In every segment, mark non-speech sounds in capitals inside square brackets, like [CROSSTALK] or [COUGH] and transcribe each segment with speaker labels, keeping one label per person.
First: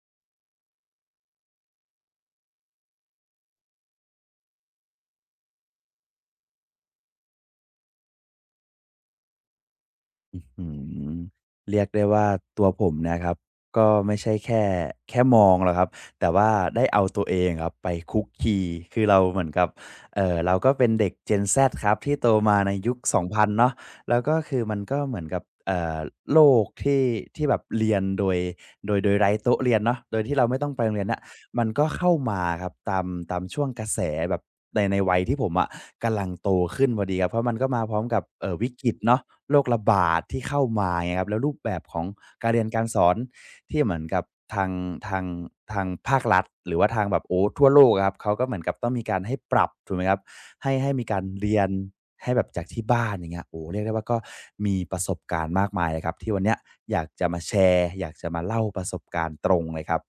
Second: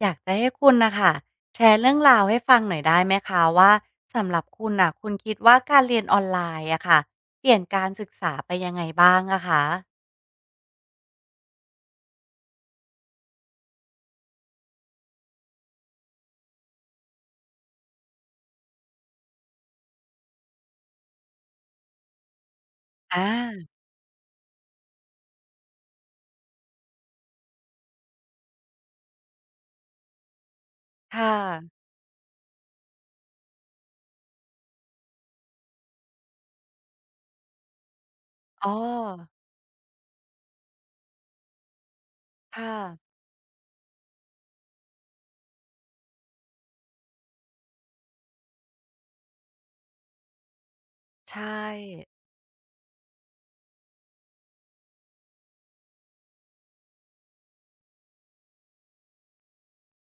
Speaker 1: อยากจะให้คุณนะคะแชร์เรื่องราวให้ฟังหน่อยได้ไหมคะว่าสำหรับคุณน่ะคุณคิดว่าการเรียนออนไลน์อะค่ะเปลี่ยนการศึกษาไปยังไงบ้างอะคะ
Speaker 2: อื้เรียกได้ว่าตัวผมนะครับก็ไม่ใช่แค่มองหรอกครับแต่ว่าได้เอาตัวเองครับไปคุกคีคือเราเหมือนกับเราก็เป็นเด็ก Gen Z ครับที่โตมาในยุค
Speaker 1: อ
Speaker 2: 2พัน
Speaker 1: า
Speaker 2: เนาะแล้วก็คือมันก็เหมือนกับโลกที่แบบเรียนโดยไร้โต๊ะเรียนเนาะโดยที่เราไม่ต้องไปโรงเรียนนะ
Speaker 1: ค่
Speaker 2: มัน
Speaker 1: ะ
Speaker 2: ก็เข้ามาครับตามช่วงกระแสแบบในวัยที่ผมอะกำลังโตขึ้นพอดีครับเพราะมันก็มาพร้อมกับ
Speaker 1: อ๋
Speaker 2: วิ
Speaker 1: อ
Speaker 2: กฤตเนาะโรคระบาดที่เข้ามาไงครับแล้วรูปแบบของการเรียน
Speaker 1: ค่ะ
Speaker 2: การสอนที่เหมือนกับทางทางทางภาครัฐหรือว่าทางแบบโอ้ทั่วโลกอะครับเขาก็เหมือนกับต้องมีการให้ปรับถูกไหมครับให้มีการเรีย
Speaker 1: ใช่
Speaker 2: นให้แบบจากที่บ้านอย่างเงี้ยโอ้เรียกได้ว่าก็มีประสบการณ์มากมายเลยครับที่วันเนี้ยอยากจะมาแชร์อยากจะมาเล่าประสบการณ์ตรงเลยครับ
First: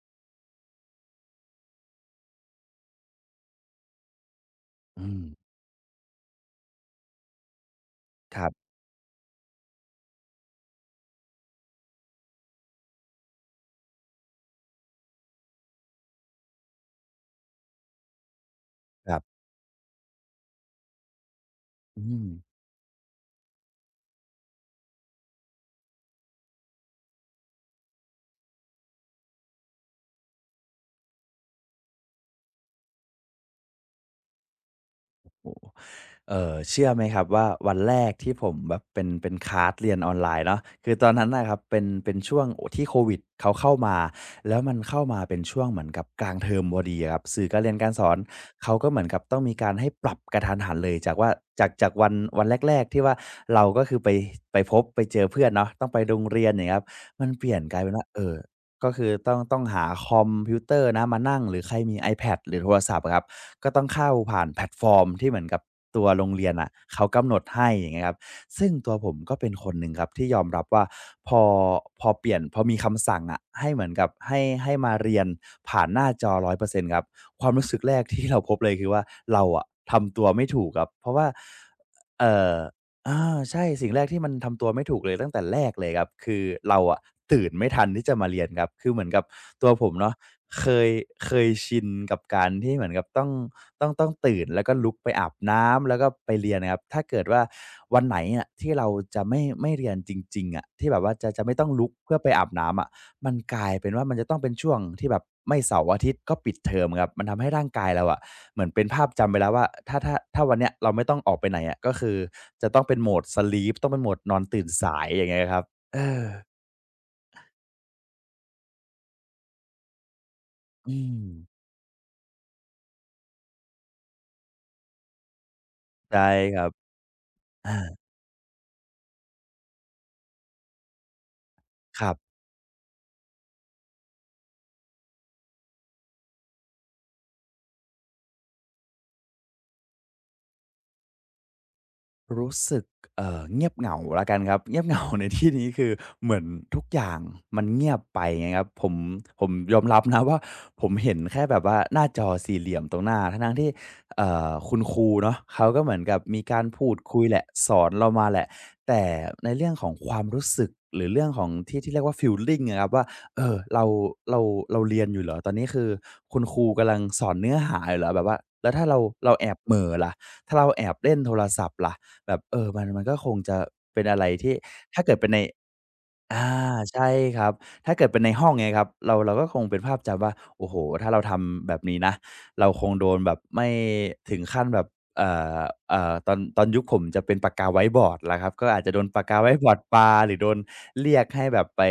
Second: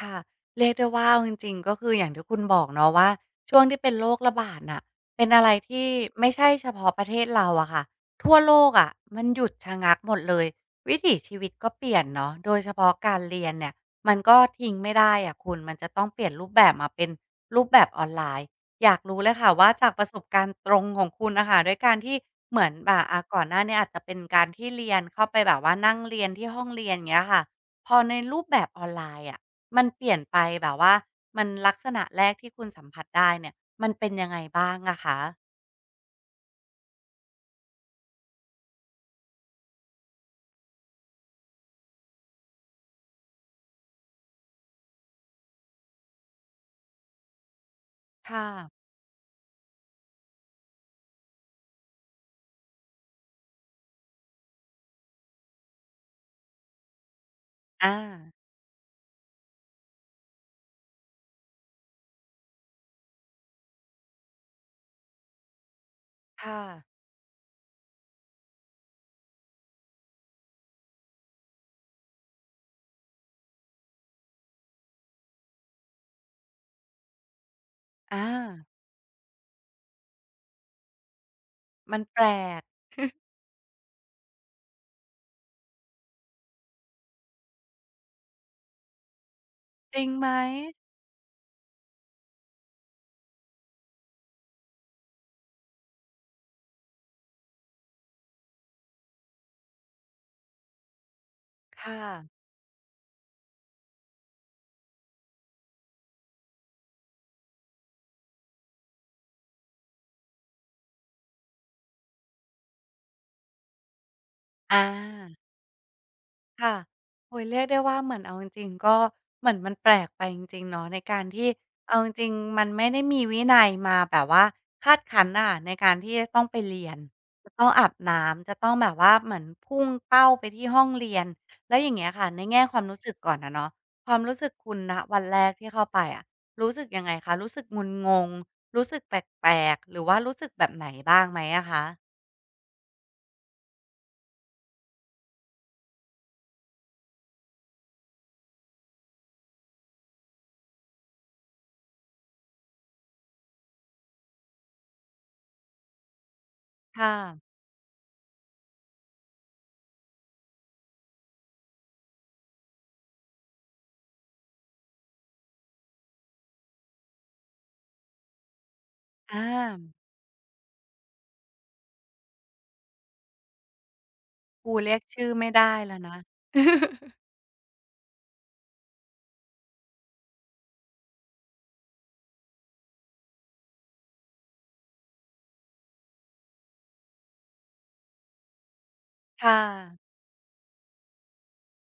Speaker 1: ค่ะเรียกได้ว่าเอาจริงๆก็คืออย่างที่คุณบอกเนาะว่าช่วงที่เป็นโรคระบาดน่ะ
Speaker 2: อืม
Speaker 1: เป็นอะไรที่ไม่ใช่เฉพาะประเทศเราอะค่ะทั่ว
Speaker 2: ครั
Speaker 1: โล
Speaker 2: บ
Speaker 1: กอะมันหยุดชะงักหมดเลยวิถีชีวิตก็เปลี่ยนเนาะโดยเฉพาะการเรียนเนี่ยมันก็ทิ้งไม่ได้อะคุณมันจะต้องเปลี่ยนรูปแบบมาเป็นรูปแบบออนไลน์อยาก
Speaker 2: ครั
Speaker 1: รู้เลย
Speaker 2: บ
Speaker 1: ค่ะว่าจากประสบการณ์ตรงของคุณน่ะค่ะด้วยการ
Speaker 2: อื
Speaker 1: ที่
Speaker 2: ม
Speaker 1: เหมือนแบบก่อนหน้าเนี้ยอาจจะเป็นการที่เรียนเข้าไปแบบว่านั่งเรียนที่ห้องเรียนเงี้ยค่ะพอในรูปแบบออนไลน์อะ มันเปลี่ยนไปแบบว่ามันลักษณะแรกที่คุณสัมผัสได้เนี่ยมันเป็นยังไงบ้างอะคะ
Speaker 2: เชื่อไหมครับว่าวันแรกที่ผมแบบเป็นคลาสเรียนออนไลน์เนาะคือตอนนั้นน่ะครับเป็นช่วงโอ้ที่โควิดเขาเข้ามาแล้วมันเข้ามาเป็นช่วงเหมือนกับกลางเทอมพอดีอะครับสื่อการเรียนการสอน
Speaker 1: ค
Speaker 2: เขา
Speaker 1: ่ะ
Speaker 2: ก็เหมือนกับต้องมีการให้ปรับกะทันหันเลยจากว่าจากวันแรกๆที่ว่าเราก็คือไปพบไปเจอเพื่อนเนาะต้องไปโรงเรียนอย่างเงี้ยครับมันเปลี่ยนกลายเป็นว่า
Speaker 1: อา
Speaker 2: ก็คือต้องหาคอมพิวเตอร์นะมานั่งหรือใครมี iPad หรือโทรศัพท์อะครับก็ต้องเข้าผ่านแพลตฟอร์มที่เหมือนกับตัวโรงเรียน
Speaker 1: ค่ะ
Speaker 2: น่ะเขากำหนดให้อย่างเงี้ยครับซึ่งตัวผมก็เป็นคนหนึ่งครับที่ยอมรับว่าพอพอเปลี่ยนพอมีคำสั่งอะให้เหมือนกับให้มาเรียนผ่านหน้าจอ100%ครับความรู้สึกแรก
Speaker 1: อ
Speaker 2: ที่เราพบ
Speaker 1: า
Speaker 2: เลยคือว่าเราอะทำตัวไม่ถูกครับเพราะว่า
Speaker 1: มันแปล
Speaker 2: เอ่อ
Speaker 1: ก
Speaker 2: อาใช่สิ่งแรกที่มันทำตัวไม่ถูกเลยตั้งแต่แรกเลยครับคือเราอะตื่นไม่ทันที่จะมาเรียนครับคือเหมือนกับตัวผม
Speaker 1: จริง
Speaker 2: เนาะ
Speaker 1: ไหม
Speaker 2: เคยเคยชินกับการที่เหมือนกับต้องต้องตื่นแล้วก็ลุกไปอาบน้ำแล้วก็ไปเรียนนะครับถ้าเกิดว่าวันไหนอะที่เราจะไม่เรียนจริงๆอะที่แบบว่าจะไม่ต้องลุก
Speaker 1: ค่ะ
Speaker 2: เพื่อไปอาบน้ำอะมันกลายเป็นว่ามันจะต้องเป็นช่วงที่แบบไม่เสาร์อาทิตย์ก็ปิดเทอมครับมันทำให้ร่างกายเราอะ เหมือนเป็นภาพจำไปแล้วว่าถ้าวันเนี้ยเราไม่ต้องออกไปไหนอะก็คือจะต้องเป็นโหมด Sleep ต้องเป็นโหมดนอนตื่น
Speaker 1: อา
Speaker 2: สายอย่างเงี้ยครับเออ
Speaker 1: ค่ะโอ้โเรียกได้ว่าเหมือนเอาจริงๆก็เหมือนมันแปลกไปจริงๆเนาะ
Speaker 2: อื
Speaker 1: ใน
Speaker 2: ม
Speaker 1: การที่เอาจริงๆมันไม่ได้มีวินัยมาแบบว่าคาดคั้นน่ะในการที่
Speaker 2: ใช่
Speaker 1: จะต้อง
Speaker 2: ค
Speaker 1: ไป
Speaker 2: รับ
Speaker 1: เรียนจะต้องอาบ
Speaker 2: อา
Speaker 1: น้ำจะต้องแบบว่าเหมือนพุ่งเป้าไปที่ห้องเรียนแล้วอย่าง
Speaker 2: ค
Speaker 1: เงี้ย
Speaker 2: รั
Speaker 1: ค่ะ
Speaker 2: บ
Speaker 1: ในแง่ความรู้สึกก่อนอะเนาะความรู้สึกคุณณวันแรกที่เข้าไปอะรู้สึกยังไงคะรู้สึกงุนงงรู้สึกแปลกๆหรือว่ารู้สึกแบบไหนบ้างไหมอะคะ
Speaker 2: รู้สึกเงียบเหงาแล้วกันครับเงียบเหงา [LAUGHS] ในที่นี้คือเหมือนทุกอย่างมันเงียบไปไงครับผมผมยอมรับนะว่าผมเห็นแค่แบบว่าหน้าจอสี่เหลี่ยมตรงหน้าทั้งๆที่คุณครูเนาะเขาก็เหมือนกับมีการพูด
Speaker 1: ค
Speaker 2: คุยแหละ
Speaker 1: ่ะ
Speaker 2: สอนเรามาแหละแต่ในเรื่องของความรู้สึกหรือเรื่องของที่เรียกว่าฟีลลิงอะครับว่าเออเราเราเรียนอยู่เหรอตอนนี้คือคุณครูกำลังสอนเนื้อหาอยู่เหรอแบบว่าแล้วถ้าเรา
Speaker 1: อ
Speaker 2: แอบเหม่อ
Speaker 1: า
Speaker 2: ล่ะถ้าเราแอบเล่นโทรศัพท์ล่ะ แบบเออมันก็คงจะเป็นอะไรที่
Speaker 1: ครูเรียก
Speaker 2: ถ้าเกิด
Speaker 1: ชื่
Speaker 2: เป็น
Speaker 1: อ
Speaker 2: ใน
Speaker 1: ไม่ได้แล้วนะ
Speaker 2: อาใช่ครับถ้าเกิดเป็นในห้องเงี้ยครับเราก็คงเป็นภาพจำว่าโอ้โฮถ้าเราทำแบบนี้นะเราคงโดนแบบไม่ถึงขั้นแบบเอ่อเอ่อตอนยุคผมจะเป็นปากกาไวต์บอร์ดแล้ครับก็อาจจะโดนปากกาไว
Speaker 1: ค่ะ
Speaker 2: ต์บอร์ดปาหรือโดนเรียกให้แบบไป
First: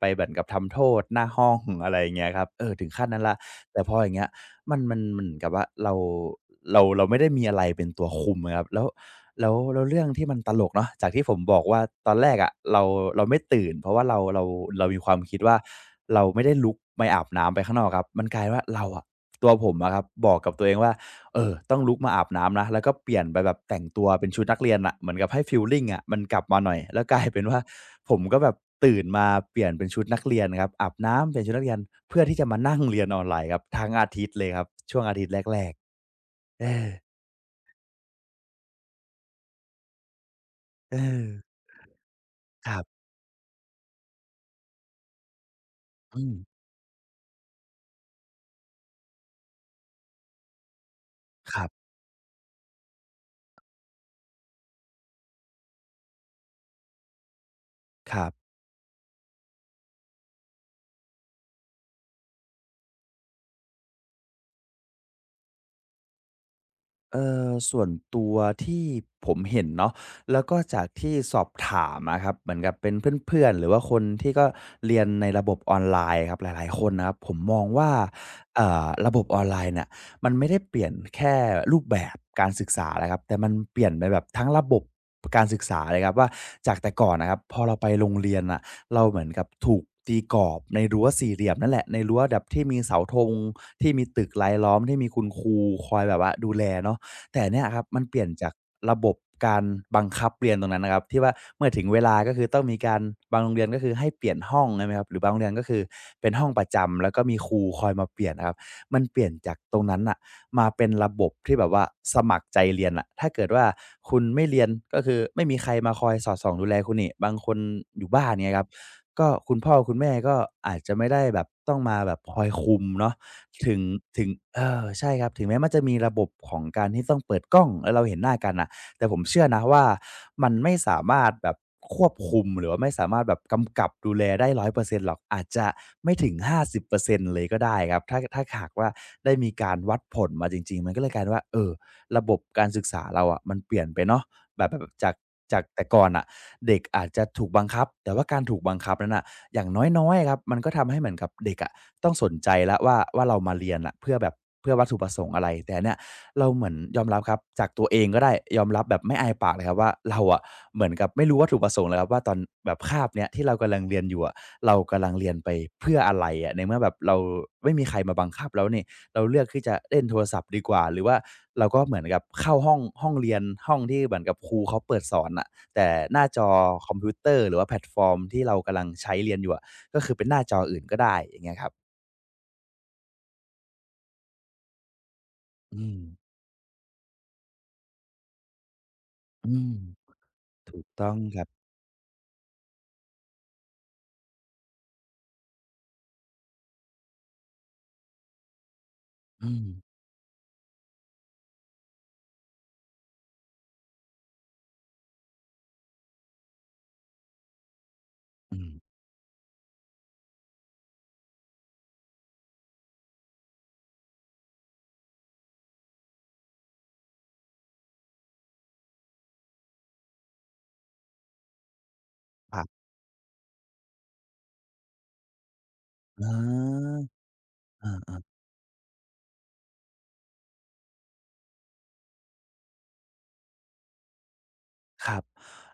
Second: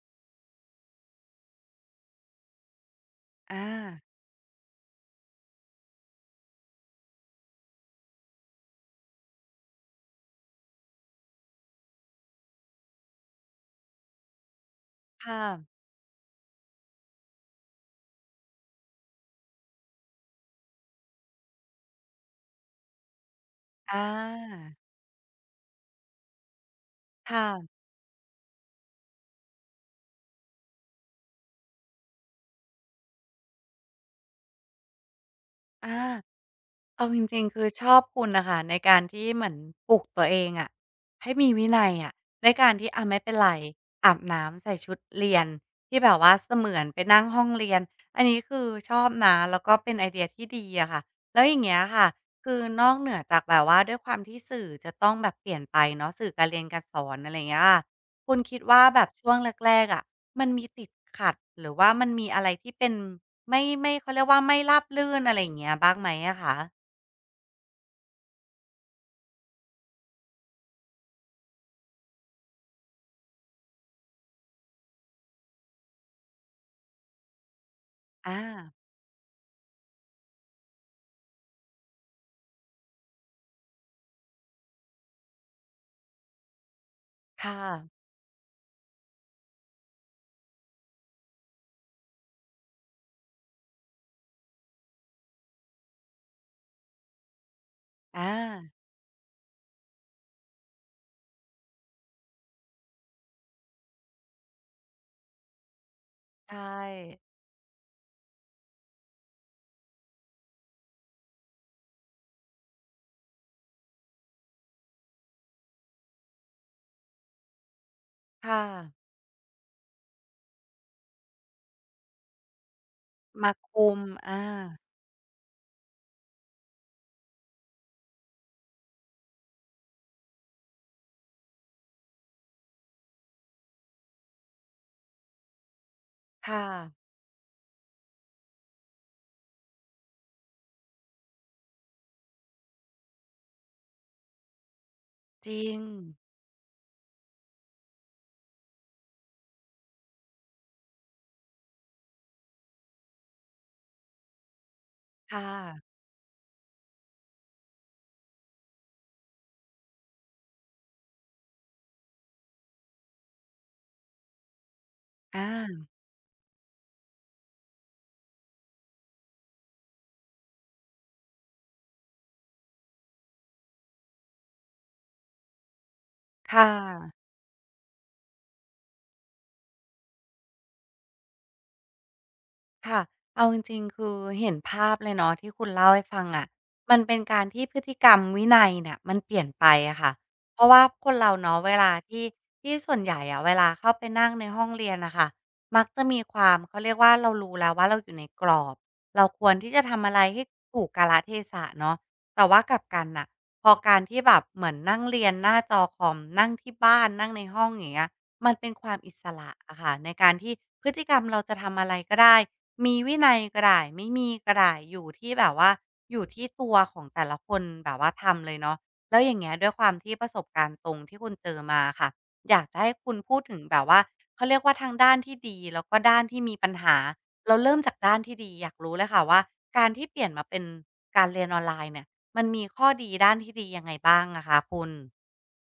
Speaker 2: ไปเหมือนกับทำโทษหน้าห้องอะไรอย่างเงี้ยครับเออถึงขั้นนั้นแล้วแต่พอ
Speaker 1: อา
Speaker 2: อย่างเงี้ยมันเหมือนกับว่าเราไม่ได้มีอะไรเป็นตัวคุมอะครับแล้ว แล้วเรื่องที่มันตลกเนาะจากที่ผมบอกว่าตอนแรกอะเราไม่ตื่นเพราะว่าเรามีความคิด
Speaker 1: ค่ะ
Speaker 2: ว่าเราไม่ได้ลุกไปอาบน้ำไปข้างนอกครับมันกลายว่าเราอะตัวผมอะครับบอกกับตัวเองว่าเออต้องลุกมาอาบน้ำนะแล้วก็เปลี่ยนไปแบบแต่ง
Speaker 1: อ
Speaker 2: ตัวเป็นชุดนัก
Speaker 1: า
Speaker 2: เรียนอะเหมือนกับให้ฟีลลิงอะมันกลับมาหน่อยแล้วกลายเป็นว่า
Speaker 1: ค่ะ
Speaker 2: ผมก็แบบตื่นมาเปลี่ยนเป็นชุดนักเรียนครับอาบน้ำเปลี่ยนชุดนักเรียนเพื่อที่จะมานั่งเรียนออนไลน์ครับทั้งอาทิตย์เลยครับช่วงอาทิตย์แรก
Speaker 1: อาอาอา
Speaker 2: ๆเออ
Speaker 1: เอาจริงๆคือชอบคุณนะคะในการที่เหมือนปลุกตัวเองอะ
Speaker 2: เออ
Speaker 1: ให้มีวินัยอะใน
Speaker 2: ค
Speaker 1: การ
Speaker 2: รั
Speaker 1: ที่
Speaker 2: บ
Speaker 1: อะไม่เป็นไรอาบน้ำใส่ชุดเรียนที่แบบ
Speaker 2: อืม
Speaker 1: ว่าเสมือนไปนั่งห้องเรียนอันนี้คือชอบนะแล้วก็เป็นไอเดียที่ดีอะค่ะแล้วอ
Speaker 2: ค
Speaker 1: ย่าง
Speaker 2: รั
Speaker 1: เงี้ย
Speaker 2: บ
Speaker 1: ค่ะคือนอกเหนือจากแบบว่าด้วยความที่สื่อจะต้องแบบเปลี่ยนไปเนาะสื่อการเรียนการสอนอะไรอย่างเงี้ยค่ะ
Speaker 2: ครั
Speaker 1: คุณ
Speaker 2: บ
Speaker 1: คิดว่าแบบช่วงแรกๆอะมันมีติดขัดหรือว่ามันมีอะไรที่เป็นไม่เขาเรียกว่าไม่ราบรื่นอะไรอย่างเงี้ยบ้างไหมอะคะ
Speaker 2: ส่วนตัวที่ผมเห็นเนาะแล้วก็จากที่สอบถามอะครับเหมือนกับเป็นเพื่อนๆหรือว่าคนที่ก็เรียนในระบบออนไลน์ครับหลายๆคนนะครับผมมองว่า
Speaker 1: อา
Speaker 2: ระบบออนไลน์เนี่ยมันไม่ได้เปลี่ยนแค่รูปแบบการศึกษานะครับแต่มันเปลี่ยนไปแบบทั้งระบบการศึกษาเลยครับว่าจากแต่ก่อนนะครับพอ
Speaker 1: ค่ะ
Speaker 2: เราไปโรงเรียนน่ะเราเหมือนกับถูกตีกรอบในรั้วสี่เหลี่ยมนั่นแหละในรั้วแบบที่มีเสาธงที่มีตึกรายล้อมที่มีคุณครูคอยแบบว่าดูแลเนาะ แต่เนี่ยครับมันเป
Speaker 1: อ
Speaker 2: ลี่ยนจาก
Speaker 1: า
Speaker 2: ระบบการบังคับเรียนตรงนั้นนะครับที่ว่าเมื่อถึงเวลาก็คือต้องมีการบางโรงเรียนก็คือให้เปลี่ยนห้องใช่ไหมครับหรือบางโรงเรียนก็คือเป็นห้องป
Speaker 1: ใช่
Speaker 2: ระจำแล้วก็มีครูคอยมาเปลี่ยนนะครับมันเปลี่ยนจากตรงนั้นน่ะมาเป็นระบบที่แบบว่าสมัครใจเรียนนะถ้าเกิดว่าคุณไม่เรียนก็คือไม่มีใครมาคอยสอดส่องดูแลคุณนี่บางคนอยู่บ้านเนี่ย
Speaker 1: ค่ะ
Speaker 2: ครับก็คุณพ่อคุณแม่ก็อาจจะไม่ได้แบบต้องมาแบบคอยคุมเนาะ
Speaker 1: มา
Speaker 2: ถึง
Speaker 1: คุม
Speaker 2: ถึง
Speaker 1: อา
Speaker 2: เออใช่ครับถึงแม้มันจะมีระบบของการที่ต้องเปิดกล้องแล้วเราเห็นหน้ากันน่ะแต่ผมเชื่อนะว่ามันไม่สามารถแบบควบคุมหรือว่าไม่สามารถแบบกำกับดูแลได้100%หรอกอาจจะไม่ถึง
Speaker 1: ค่ะ
Speaker 2: 50%เปอร์เซ็นต์เลยก็ได้ครับถ้าหากว่าได้มีการวัดผลมาจริงๆมันก็เลยกลายเป็นว่าเออระบบการศึกษาเราอะมันเปลี่ยนไปเนาะแบบจาก
Speaker 1: จริง
Speaker 2: แต่ก่อนน่ะเด็กอาจจะถูกบังคับแต่ว่าการถูกบังคับนั้นน่ะอย่างน้อยๆอะครับมันก็ทำให้เหมือนกับเด็กอะ ต้องสนใจแล้วว่าเรามาเรียนอะเพื่อแบบเพื่อวัตถุประสงค์
Speaker 1: ค่
Speaker 2: อะไรแต่
Speaker 1: ะ
Speaker 2: เนี่ยเราเหมือนยอมรับครับจากตัวเองก็ได้ยอมรับแบบไม่อายปากเลยครับว่าเราอะเหมือนกับไม่รู้วัตถุประสงค์เลยครับว่าตอนแบบคาบเนี้ยที่เรากำลังเรียนอยู่อะเรากำลังเรียนไป
Speaker 1: อา
Speaker 2: เพื่ออะไรอะในเมื่อแบบเราไม่มีใครมาบังคับแล้วนี่เราเลือกที่จะเล่นโทรศัพท์ดีกว่าหรือว่าเราก็เหมือนกับเข้าห้องเรียนห้องที่เหมือนกับครูเขาเปิดสอนอ่ะแต่หน้าจอ
Speaker 1: ค่
Speaker 2: คอมพิว
Speaker 1: ะ
Speaker 2: เตอร์หรือว่าแพลตฟอร์มที่เรากำลังใช้เรียนอยู่อะก็คือเป็นหน้าจออื่นก็ได้อย่างเงี้ยครับ
Speaker 1: ค่ะเอาจริงๆคือเห็นภาพเลยเนาะที่คุณ
Speaker 2: อื
Speaker 1: เล่า
Speaker 2: ม
Speaker 1: ให้ฟังอะมันเป็นการที่พฤติกรรมวินัยเนี่ยมันเปลี่ยน
Speaker 2: อื
Speaker 1: ไป
Speaker 2: ม
Speaker 1: อะค่ะเพราะ
Speaker 2: ถู
Speaker 1: ว่า
Speaker 2: ก
Speaker 1: ค
Speaker 2: ต้อ
Speaker 1: น
Speaker 2: ง
Speaker 1: เรา
Speaker 2: ครับ
Speaker 1: เนาะเวลาที่ที่ส่วนใหญ่อะเวลาเข้าไปนั่งในห้องเรียนน่ะค่ะมักจะมีความเขาเรียกว่าเรารู้แล้วว่าเราอยู่ในกรอบ เราค
Speaker 2: อื
Speaker 1: วร
Speaker 2: ม
Speaker 1: ที่จะทำอะไรให้ถูกกาลเทศะเนาะแต่ว่ากลับกันน่ะพอการที่แบบเหมือนนั่งเรียนหน้าจอคอมนั่งที่บ้านนั่งในห้องอย่างเงี้ยมัน
Speaker 2: อื
Speaker 1: เป็
Speaker 2: ม
Speaker 1: นความอิสระอะค่ะในการที่พฤติกรรมเราจะทำอะไรก็ได้ มีวินัยก็ได้ไม่มีก็ได้อยู่ที่แบบว่าอยู่ที่ตัวของแต่ละคนแบบว่าทำเลยเนาะแล้วอย่างเงี้ยด้วยความที่ประสบการณ์ตรงที่คุณเจอมาค่ะอ
Speaker 2: ครั
Speaker 1: ยากจะ
Speaker 2: บ
Speaker 1: ให้คุณพูดถึงแบบว่าเขาเรียกว่าทั้งด้านที่ดีแล้วก็ด้า
Speaker 2: อ
Speaker 1: นที่มีปัญหา
Speaker 2: า
Speaker 1: เราเริ่มจากด้า
Speaker 2: อา
Speaker 1: นที่
Speaker 2: ๆ
Speaker 1: ดีอยากรู้เลยค่ะว่าการที่เปลี่ยนมาเป็นการเรียนออนไลน์เนี่ยมันมีข้อดีด้านที่ดียังไงบ้างอะคะคุณ
Speaker 2: ครับ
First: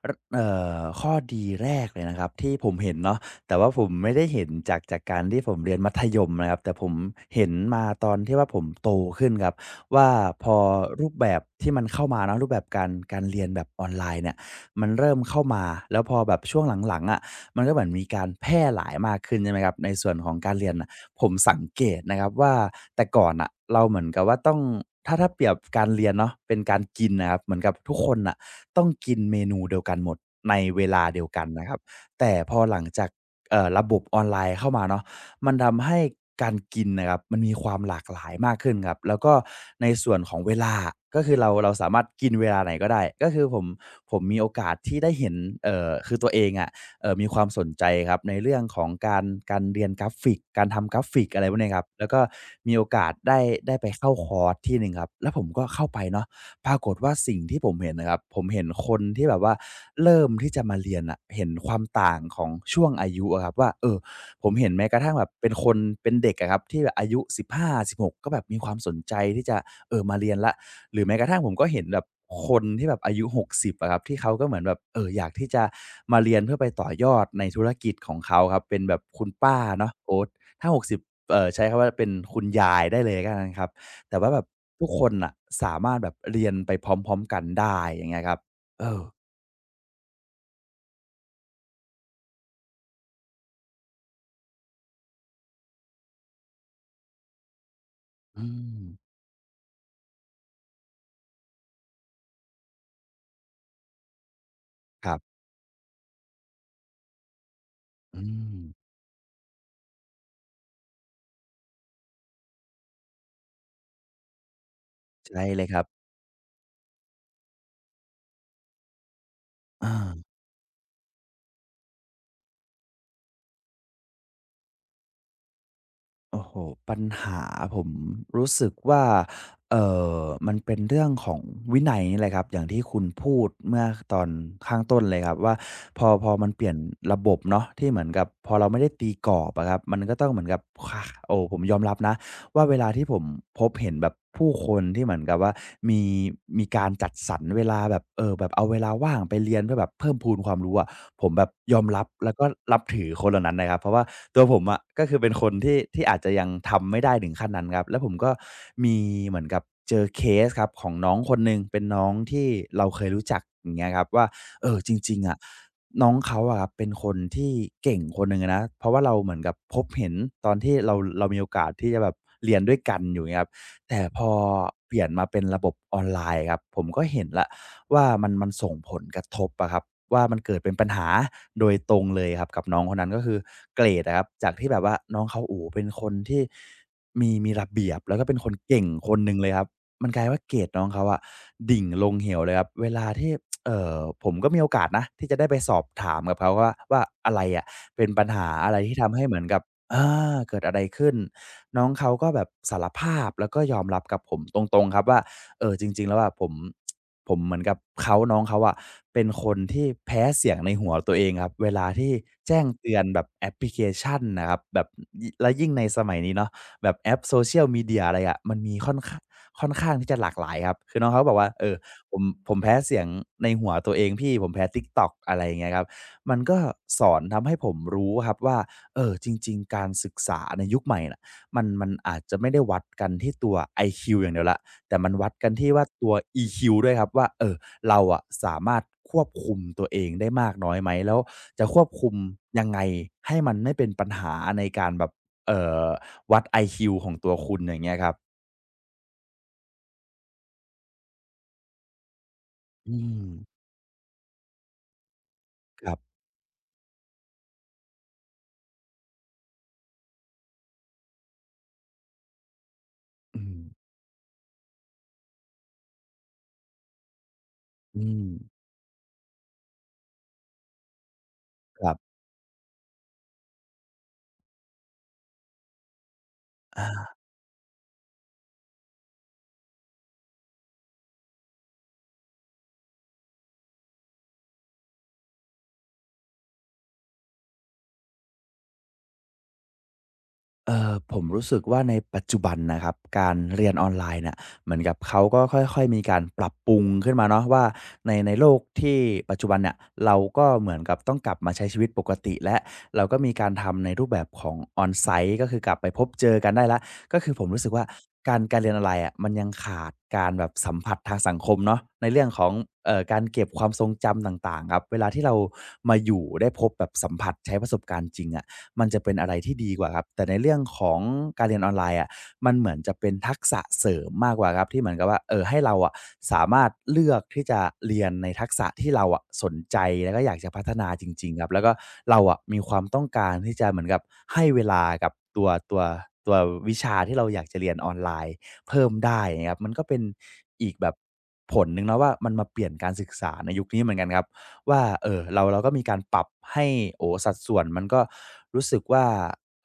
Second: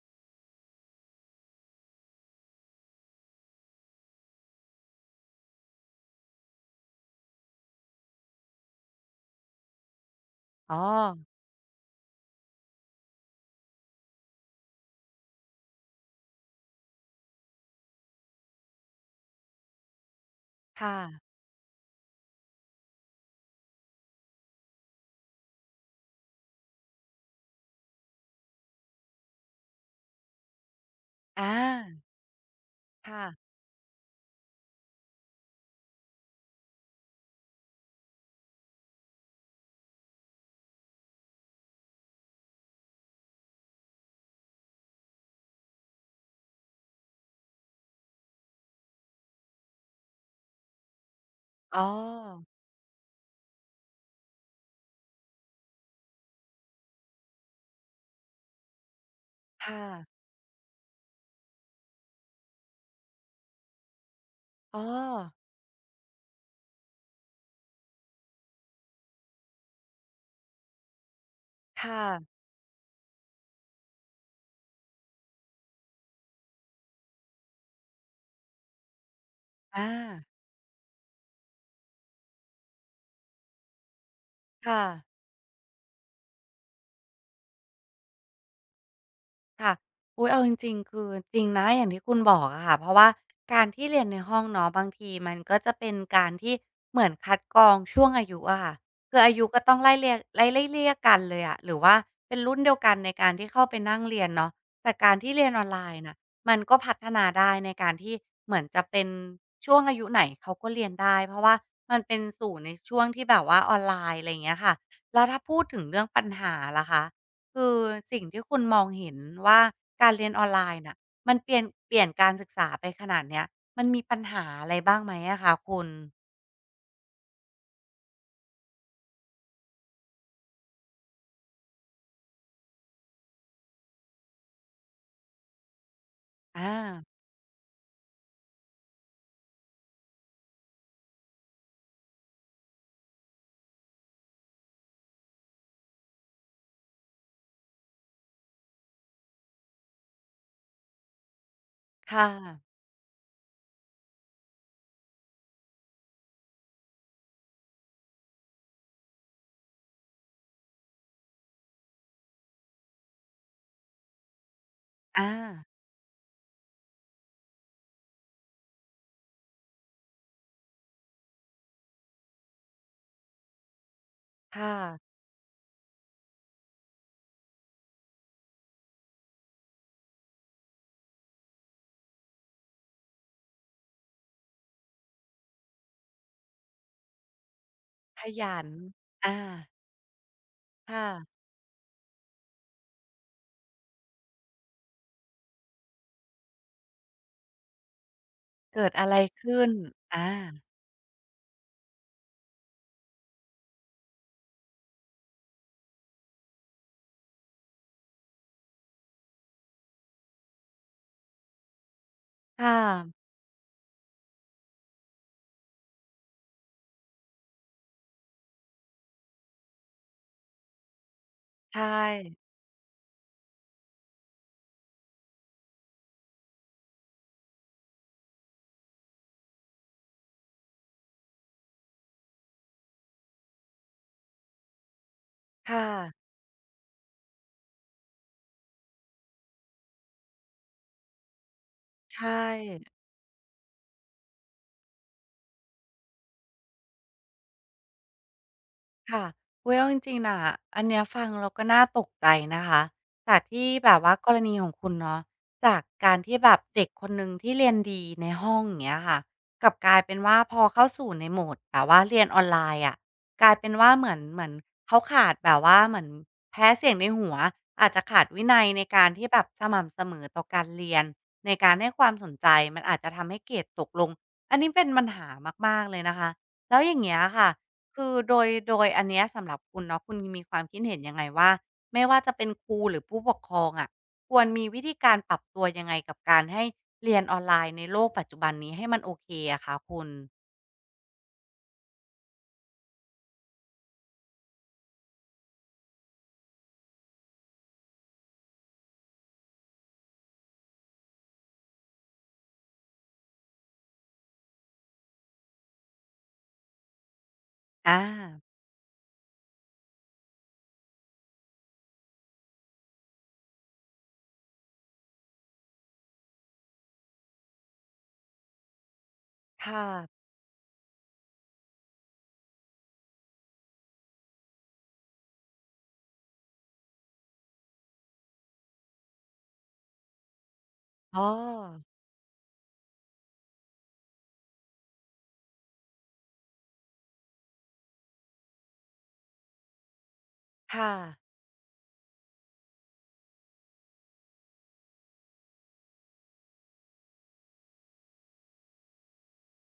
Speaker 2: รเอ่อข้อดีแรกเลยนะครับที่ผมเห็นเนาะแต่ว่าผมไม่ได้เห็นจากการที่ผมเรียนมัธยมนะครับแต่ผมเห็นมาตอนที่ว่าผมโตขึ้นครับว่าพอ
Speaker 1: อ๋อ
Speaker 2: รูปแบบที่มันเข้ามาเนาะรูปแบบการเรียนแบบออนไลน์เนี่ยมันเริ่มเข้ามาแล้วพอแบบช่วงหลังๆอะมันก็เหมือนมีการแพร่หลายมากขึ้นใช่ไหมครับในส่วนของการเรียนน่ะผ
Speaker 1: ค่ะ
Speaker 2: มสังเกตนะครับว่าแต่ก่อนน่ะเราเหมือนกับว่าต้องถ้าเปรียบการเรียนเนาะเป็นการกินน่ะครับเหมือนกับทุกคนน่ะ ต้องกินเมนูเดียวกันหมดในเวลาเดียวกั
Speaker 1: อ
Speaker 2: นนะครับ
Speaker 1: า
Speaker 2: แต่พอหลังจาก
Speaker 1: ค่ะ
Speaker 2: ระบบออนไลน์เข้ามาเนาะมันทำให้การกินนะครับมันมีความหลากหลายมากขึ้นครับแล้วก็ในส่วนของเวลาก็คือเราเราสามารถกินเวลาไหนก็ได้ก็คือผมมีโอกาสที่ได้เห็นคือตัวเองอะมีความสนใจครับในเรื่องของการเรียนกราฟิกการทำกราฟิกอะไรพวกเนี้ยค
Speaker 1: อ๋อ
Speaker 2: รับแล้วก็มีโอกาสได้ไปเข้าคอร์สที่หนึ่งครับแล้วผมก็เข้าไปเนาะ ปรากฏว่าสิ่งที่ผมเห็นนะครับผมเห็นคนที่แบบว่า
Speaker 1: ค่ะ
Speaker 2: เริ่มที่จะมาเรียนอะเห็นความต่างของช่วงอายุอะครับว่าเออผมเห็น
Speaker 1: อ๋อ
Speaker 2: แม้กระทั่งแบบเป็นคนเป็นเด็กอะครับที่แบบอายุ1 5บหาสิบหกก็แบบมีความสนใจที่จะเออมาเรียนละหรือแม้กระทั่งผมก็เห็น
Speaker 1: ค่ะ
Speaker 2: แบบคนที่แบบอายุหกสิบอะครับที่เขาก็เหมือนแบบเอออยากที่จะมาเรียนเพื่อไปต่อยอดในธุรกิจของเขาครับเป็นแบบคุณป้าเนาะโอ๊
Speaker 1: อา
Speaker 2: ตถ้า60เออใช้คำว่าเป็นคุณยายได้เลยก็แล้วกันครับ แต่ว่าแบบ
Speaker 1: ค่ะ
Speaker 2: ทุกคนน่ะสามารถแบบเรียนไปพร้อมๆกันได้อย่างเงี้ยครับเออ
Speaker 1: ค่ะอุ๊ยเอาจริงๆคือจริงนะอย่างที่คุณบอกอะค่ะเพราะว่าการที่เรียนในห้องเนาะบางทีมันก็จะเป็นการที่เหมือนคัดกรองช่วงอายุ
Speaker 2: อื
Speaker 1: อะค่ะ
Speaker 2: ม
Speaker 1: คืออายุก็ต้องไล่เรียงไล่เลี่ยกันเลยอะหรือว่าเป็นรุ่นเดียวกันในการที่เข้าไปนั่งเรียนเนาะแต่
Speaker 2: ค
Speaker 1: กา
Speaker 2: รั
Speaker 1: รที่
Speaker 2: บ
Speaker 1: เรียนออนไลน์น่ะมันก็พัฒนาได้ในการที่
Speaker 2: อื
Speaker 1: เหมือ
Speaker 2: ม
Speaker 1: นจะเป็นช่วงอายุไหนเขาก็เรียนได้เพราะว่ามันเป็นสู่ในช่วงที่แบบว่าออนไลน์อะไรอย่างเงี้ยค่ะแล้วถ้า
Speaker 2: ใช่
Speaker 1: พู
Speaker 2: เล
Speaker 1: ด
Speaker 2: ยค
Speaker 1: ถึ
Speaker 2: รับ
Speaker 1: งเรื่องปัญหาล่ะคะ คือสิ่งที่คุณมองเห็นว่า
Speaker 2: อา
Speaker 1: การเรียนออนไลน์น่ะมันเปลี่ยนการศึกษาไปขนาดเนี้ยมันมีปัญหาอะไรบ้างไหมอะคะคุณ
Speaker 2: โอ้โฮปัญหาผมรู้สึกว่าเอ่อมันเป็นเรื่องของวินัยนี่แหละครับอย่างที่คุณพูดเมื่อตอนข้างต้นเลยครับว่าพอมันเปลี่ยน
Speaker 1: อา
Speaker 2: ระบบเนาะที่เหมือนกับพอเราไม่ได้ตีกรอบอะครับมันก็ต้องเหมือนกับโอ้ผมยอมรับนะ ว่าเวลาที่ผมพบเห็นแบบผู้คนที่เหมือนกับว่ามีมีการจัดสรรเวลาแบบแบบเอาเวลาว่างไปเรียนเพื่อแบบเพิ่มพูนความรู้อะผมแบบยอมรับ
Speaker 1: ค่ะ
Speaker 2: แล้วก็นับถือคนเหล่านั้นนะครับเพราะว่าตัวผมอะก็คือเป็นคนที่อาจจะยังทำไม่ได้ถึงขั้นนั้นครับแล้วผมก็มีเหมือนกับเจอเคสครับของน้องคนหนึ่งเป็นน้องที่เราเคยรู้จักอย่างเงี้ยครับว่า เออจริงๆอะ
Speaker 1: อา
Speaker 2: น้องเขาอะครับเป็นคนที่เก่งคนหนึ่งอะนะเพราะว่าเราเหมือนกับพบเห็นตอนที่เรามีโอกาสที่จะแบบเรียนด้วยกันอยู่งเงี้ยครับแต่พอ
Speaker 1: ค่ะ
Speaker 2: เปลี่ยนมาเป็นระบบออนไลน์ครับผมก็เห็นแล้วว่ามันส่งผลกระทบอะครับว่ามันเกิดเป็นปัญหาโดยตรงเลยครับกับน้องคนนั้นก็คือเกรดอะครับจากที่แบบว่าน้องเขาโอ้โฮเป็นคนที่มีระเบียบแล้ว
Speaker 1: ข
Speaker 2: ก็เป็นคน
Speaker 1: ยัน
Speaker 2: เก่งคนหนึ่
Speaker 1: อา
Speaker 2: งเลยครับ มันกลายว่าเกรดน้องเขา
Speaker 1: ค่ะ
Speaker 2: อะดิ่งลงเหวเลยครับเวลาที่เอ่อผมก็มีโอกาสนะที่จะได้ไปสอบถามกับเขาว่าอะไรอะเป็นปัญหาอะไร
Speaker 1: เกิด
Speaker 2: ที่
Speaker 1: อะ
Speaker 2: ทำ
Speaker 1: ไร
Speaker 2: ให้เหมือนกับ
Speaker 1: ขึ้นอา
Speaker 2: อาเกิดอะไรขึ้นน้องเขาก็แบบสารภาพแล้วก็ยอมรับกับผมตรงๆครับว่าจริงๆแล้วอะผมเหมือนกับเขาน้องเขาอะเป็นคนที่แพ้เสียงในหัวตัวเองครับเวลาที่แจ้ง
Speaker 1: ค่
Speaker 2: เตือนแบ
Speaker 1: ะ
Speaker 2: บแอปพลิเคชันน่ะครับแบบยิแล้วยิ่งในสมัยนี้เนาะแบบแอป social media อะไรอะมันมีค่อนข้าง ค่อนข้างที่จะหลากหลายครับคือน้องเขาบอกว่าเออ
Speaker 1: ใช่
Speaker 2: ผมผมแพ้เสียงในหัวตัวเองพี่ผมแพ้ TikTok" อะไรอย่างเงี้ยครับมันก็สอนทำให้ผมรู้ครับว่าจริงๆการศึกษาในยุคใหม่น่ะมันอาจจะไม่ได้วัดกันที่ตัว IQ อย่างเดียวแล้วแต่มันวัดกันที่
Speaker 1: ค
Speaker 2: ว่าตัว
Speaker 1: ่ะ
Speaker 2: EQ ด้วยครับว่าเราอะสามารถควบคุมตัวเองได้มากน้อยไหมแล้วจะควบคุม
Speaker 1: ใช่
Speaker 2: ยังไงให้มันไม่เป็นปัญหาในการแบบเอ่อวัด IQ ของตัวคุณอย่างเงี้ยครับ
Speaker 1: ค่ะอุ๊ยเอาจริงๆน่ะอันเนี้ยฟังเราก็น่าตกใจนะคะ
Speaker 2: อืม
Speaker 1: จากที่แบบว่ากรณีของคุณเนาะจาก
Speaker 2: ครั
Speaker 1: กา
Speaker 2: บ
Speaker 1: รที่แบบเด็กคนหนึ่งที่เรียนดีในห้องอย่างเงี้ยค่ะกลับกลายเป็นว่าพอเข้าสู่ในโ o ม e แบบว่าเรียนออนไลน์อะ
Speaker 2: อื
Speaker 1: กลาย
Speaker 2: ม
Speaker 1: เป็นว่าเหมือนเขาขาดแบบว่าเหมือนแพ้เสียงในหัวอาจ
Speaker 2: อื
Speaker 1: จะขา
Speaker 2: ม
Speaker 1: ดวินัยในการที่แบบสม่ำเสมอต่อการเรียนในการ
Speaker 2: ค
Speaker 1: ให้
Speaker 2: รั
Speaker 1: ความ
Speaker 2: บ
Speaker 1: สนใจมันอาจจะทำให้เกรดตกลงอันนี้เป็นปัญหามากๆเลยนะคะแล้ว
Speaker 2: อา
Speaker 1: อย่างเงี้ยค่ะ คือโดยอันเนี้ยสำหรับคุณเนาะคุณมีความคิดเห็นยังไงว่าไม่ว่าจะเป็นครูหรือผู้ปกครองอะะควรมีวิธีการปรับตัวยังไงกับการให้เรียนออนไลน์ในโลกปัจจุบันนี้ให้มันโอเคอะคะคุณ
Speaker 2: ผมรู้สึกว่าในปัจจุบันนะครับการเรียนออนไลน์เนี่ยเหมือนกับเขาก็ค่อยๆมีการปรับปรุงขึ้นมาเนาะว่าในโลกที่ปัจจุบันเนี่ยเราก็เหมือนกับต้องกลับมาใช้ชีวิตปกติและเราก็มีการทำในรูปแบบของ on-site ก็คือกลับไปพบเจอกันได้และก็คือผมรู้สึกว่า
Speaker 1: อ่า
Speaker 2: การเรียนออนไลน์อะมันยังขาดการแบบสัมผัสทางสังคมเนาะในเรื่องของการเก็บความทรงจำต่างๆครับเวลาที่เรามาอยู่ได้พบแบบสัมผัสใช้ประสบการณ์จริงอะ มันจะเป็นอะไรที่ดีก
Speaker 1: ค่ะ
Speaker 2: ว่าครับแต่ในเรื่องของการเรียนออนไลน์อะมันเหมือนจะเป็นทักษะเสริมมากกว่าครับที่เหมือนกับว่าเออให้เราอะสามารถเลือกที่จะเรียนในทักษะที่เราอะสนใจแล้วก็อยากจะพัฒนาจ
Speaker 1: อ๋อ
Speaker 2: ริงๆครับแล้วก็เราอะมีความต้องการที่จะเหมือนกับให้เวลากับตัววิชาที่เราอยากจะเรียนออนไลน์เพิ่มได้นะครับมันก็เป็นอีกแบ
Speaker 1: ค่ะ
Speaker 2: บผลหนึ่งเนาะว่ามันมาเปลี่ยนการศึกษาในยุคนี้เหมือนกันครับ ว่าเออเราก็มีการปรับให้โอ้สัดส่วนมันก็รู้สึกว่า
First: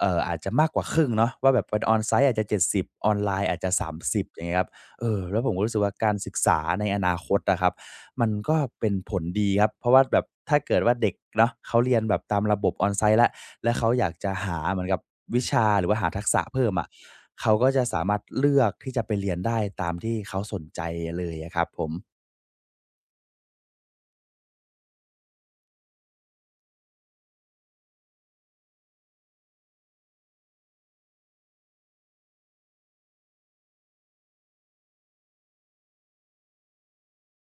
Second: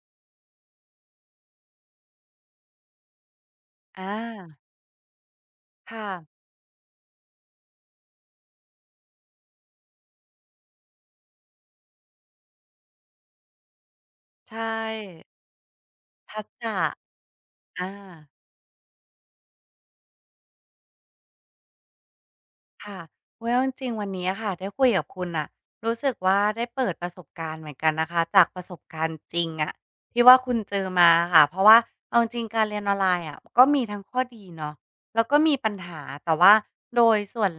Speaker 2: อาจจะมากกว่าครึ่งเนาะว่าแบบเป็น on-site อาจจะ70ออนไลน์อาจจะ
Speaker 1: อ
Speaker 2: 30อย่างเงี้ย
Speaker 1: า
Speaker 2: ครับเออแล้วผมก็รู้สึกว่า
Speaker 1: ค่ะ
Speaker 2: การศึกษาในอนาคตอะครับมันก็เป็นผลดีครับเพราะว่าแบบถ้าเกิดว่าเด็กเนาะเขาเรียนแบบตามระบบ on-site แล้วแล้วเขาอยากจะหา
Speaker 1: ใช่
Speaker 2: เหมือนกับวิชาหรือว่าหาทักษะ
Speaker 1: ทัก
Speaker 2: เพิ่ม
Speaker 1: ษะ
Speaker 2: อะเขาก็จะ
Speaker 1: อ่
Speaker 2: สามารถ
Speaker 1: า
Speaker 2: เลือกที่จะไปเรียนได้ตามที่เขาสนใจเลยอะครับผม
Speaker 1: ค่ะเวอ้ยเอาจริงๆวันนี้อะค่ะได้คุยกับคุณน่ะรู้สึกว่าได้เปิดประสบการณ์เหมือนกันนะคะจากประสบการณ์จริงอะที่ว่าคุณเจอมาค่ะเพราะว่าเอาจริงการเรียนออนไลน์อะก็มีทั้งข้อดีเนาะแล้วก็มีปัญหาแต่ว่าโดยส่วน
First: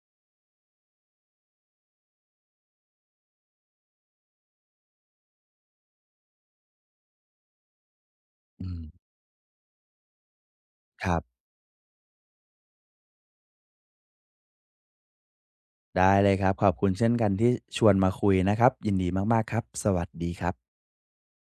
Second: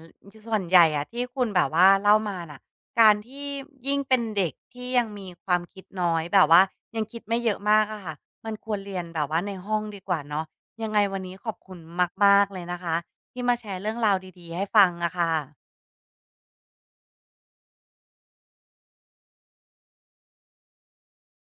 Speaker 1: ส่วนใหญ่อะที่คุณแบบว่าเล่ามาน่ะการที่ยิ่งเป็นเด็กที่ยังมีความคิดน้อยแบบว่ายังคิดไม่เยอะมากอะค่ะมัน
Speaker 2: อื
Speaker 1: ควรเรี
Speaker 2: ม
Speaker 1: ยนแบบว่าในห้องดีกว่าเนาะยังไง
Speaker 2: ครั
Speaker 1: วันนี้
Speaker 2: บ
Speaker 1: ขอบคุณมากๆเลยนะคะ ที่มาแชร์เรื่องราวดีๆให้ฟังอะค่ะ
Speaker 2: ได้เลยครับ ขอบคุณเช่นกันที่ชวนมาคุยนะครับ ยินดีมากๆครับ สวัสดีครับ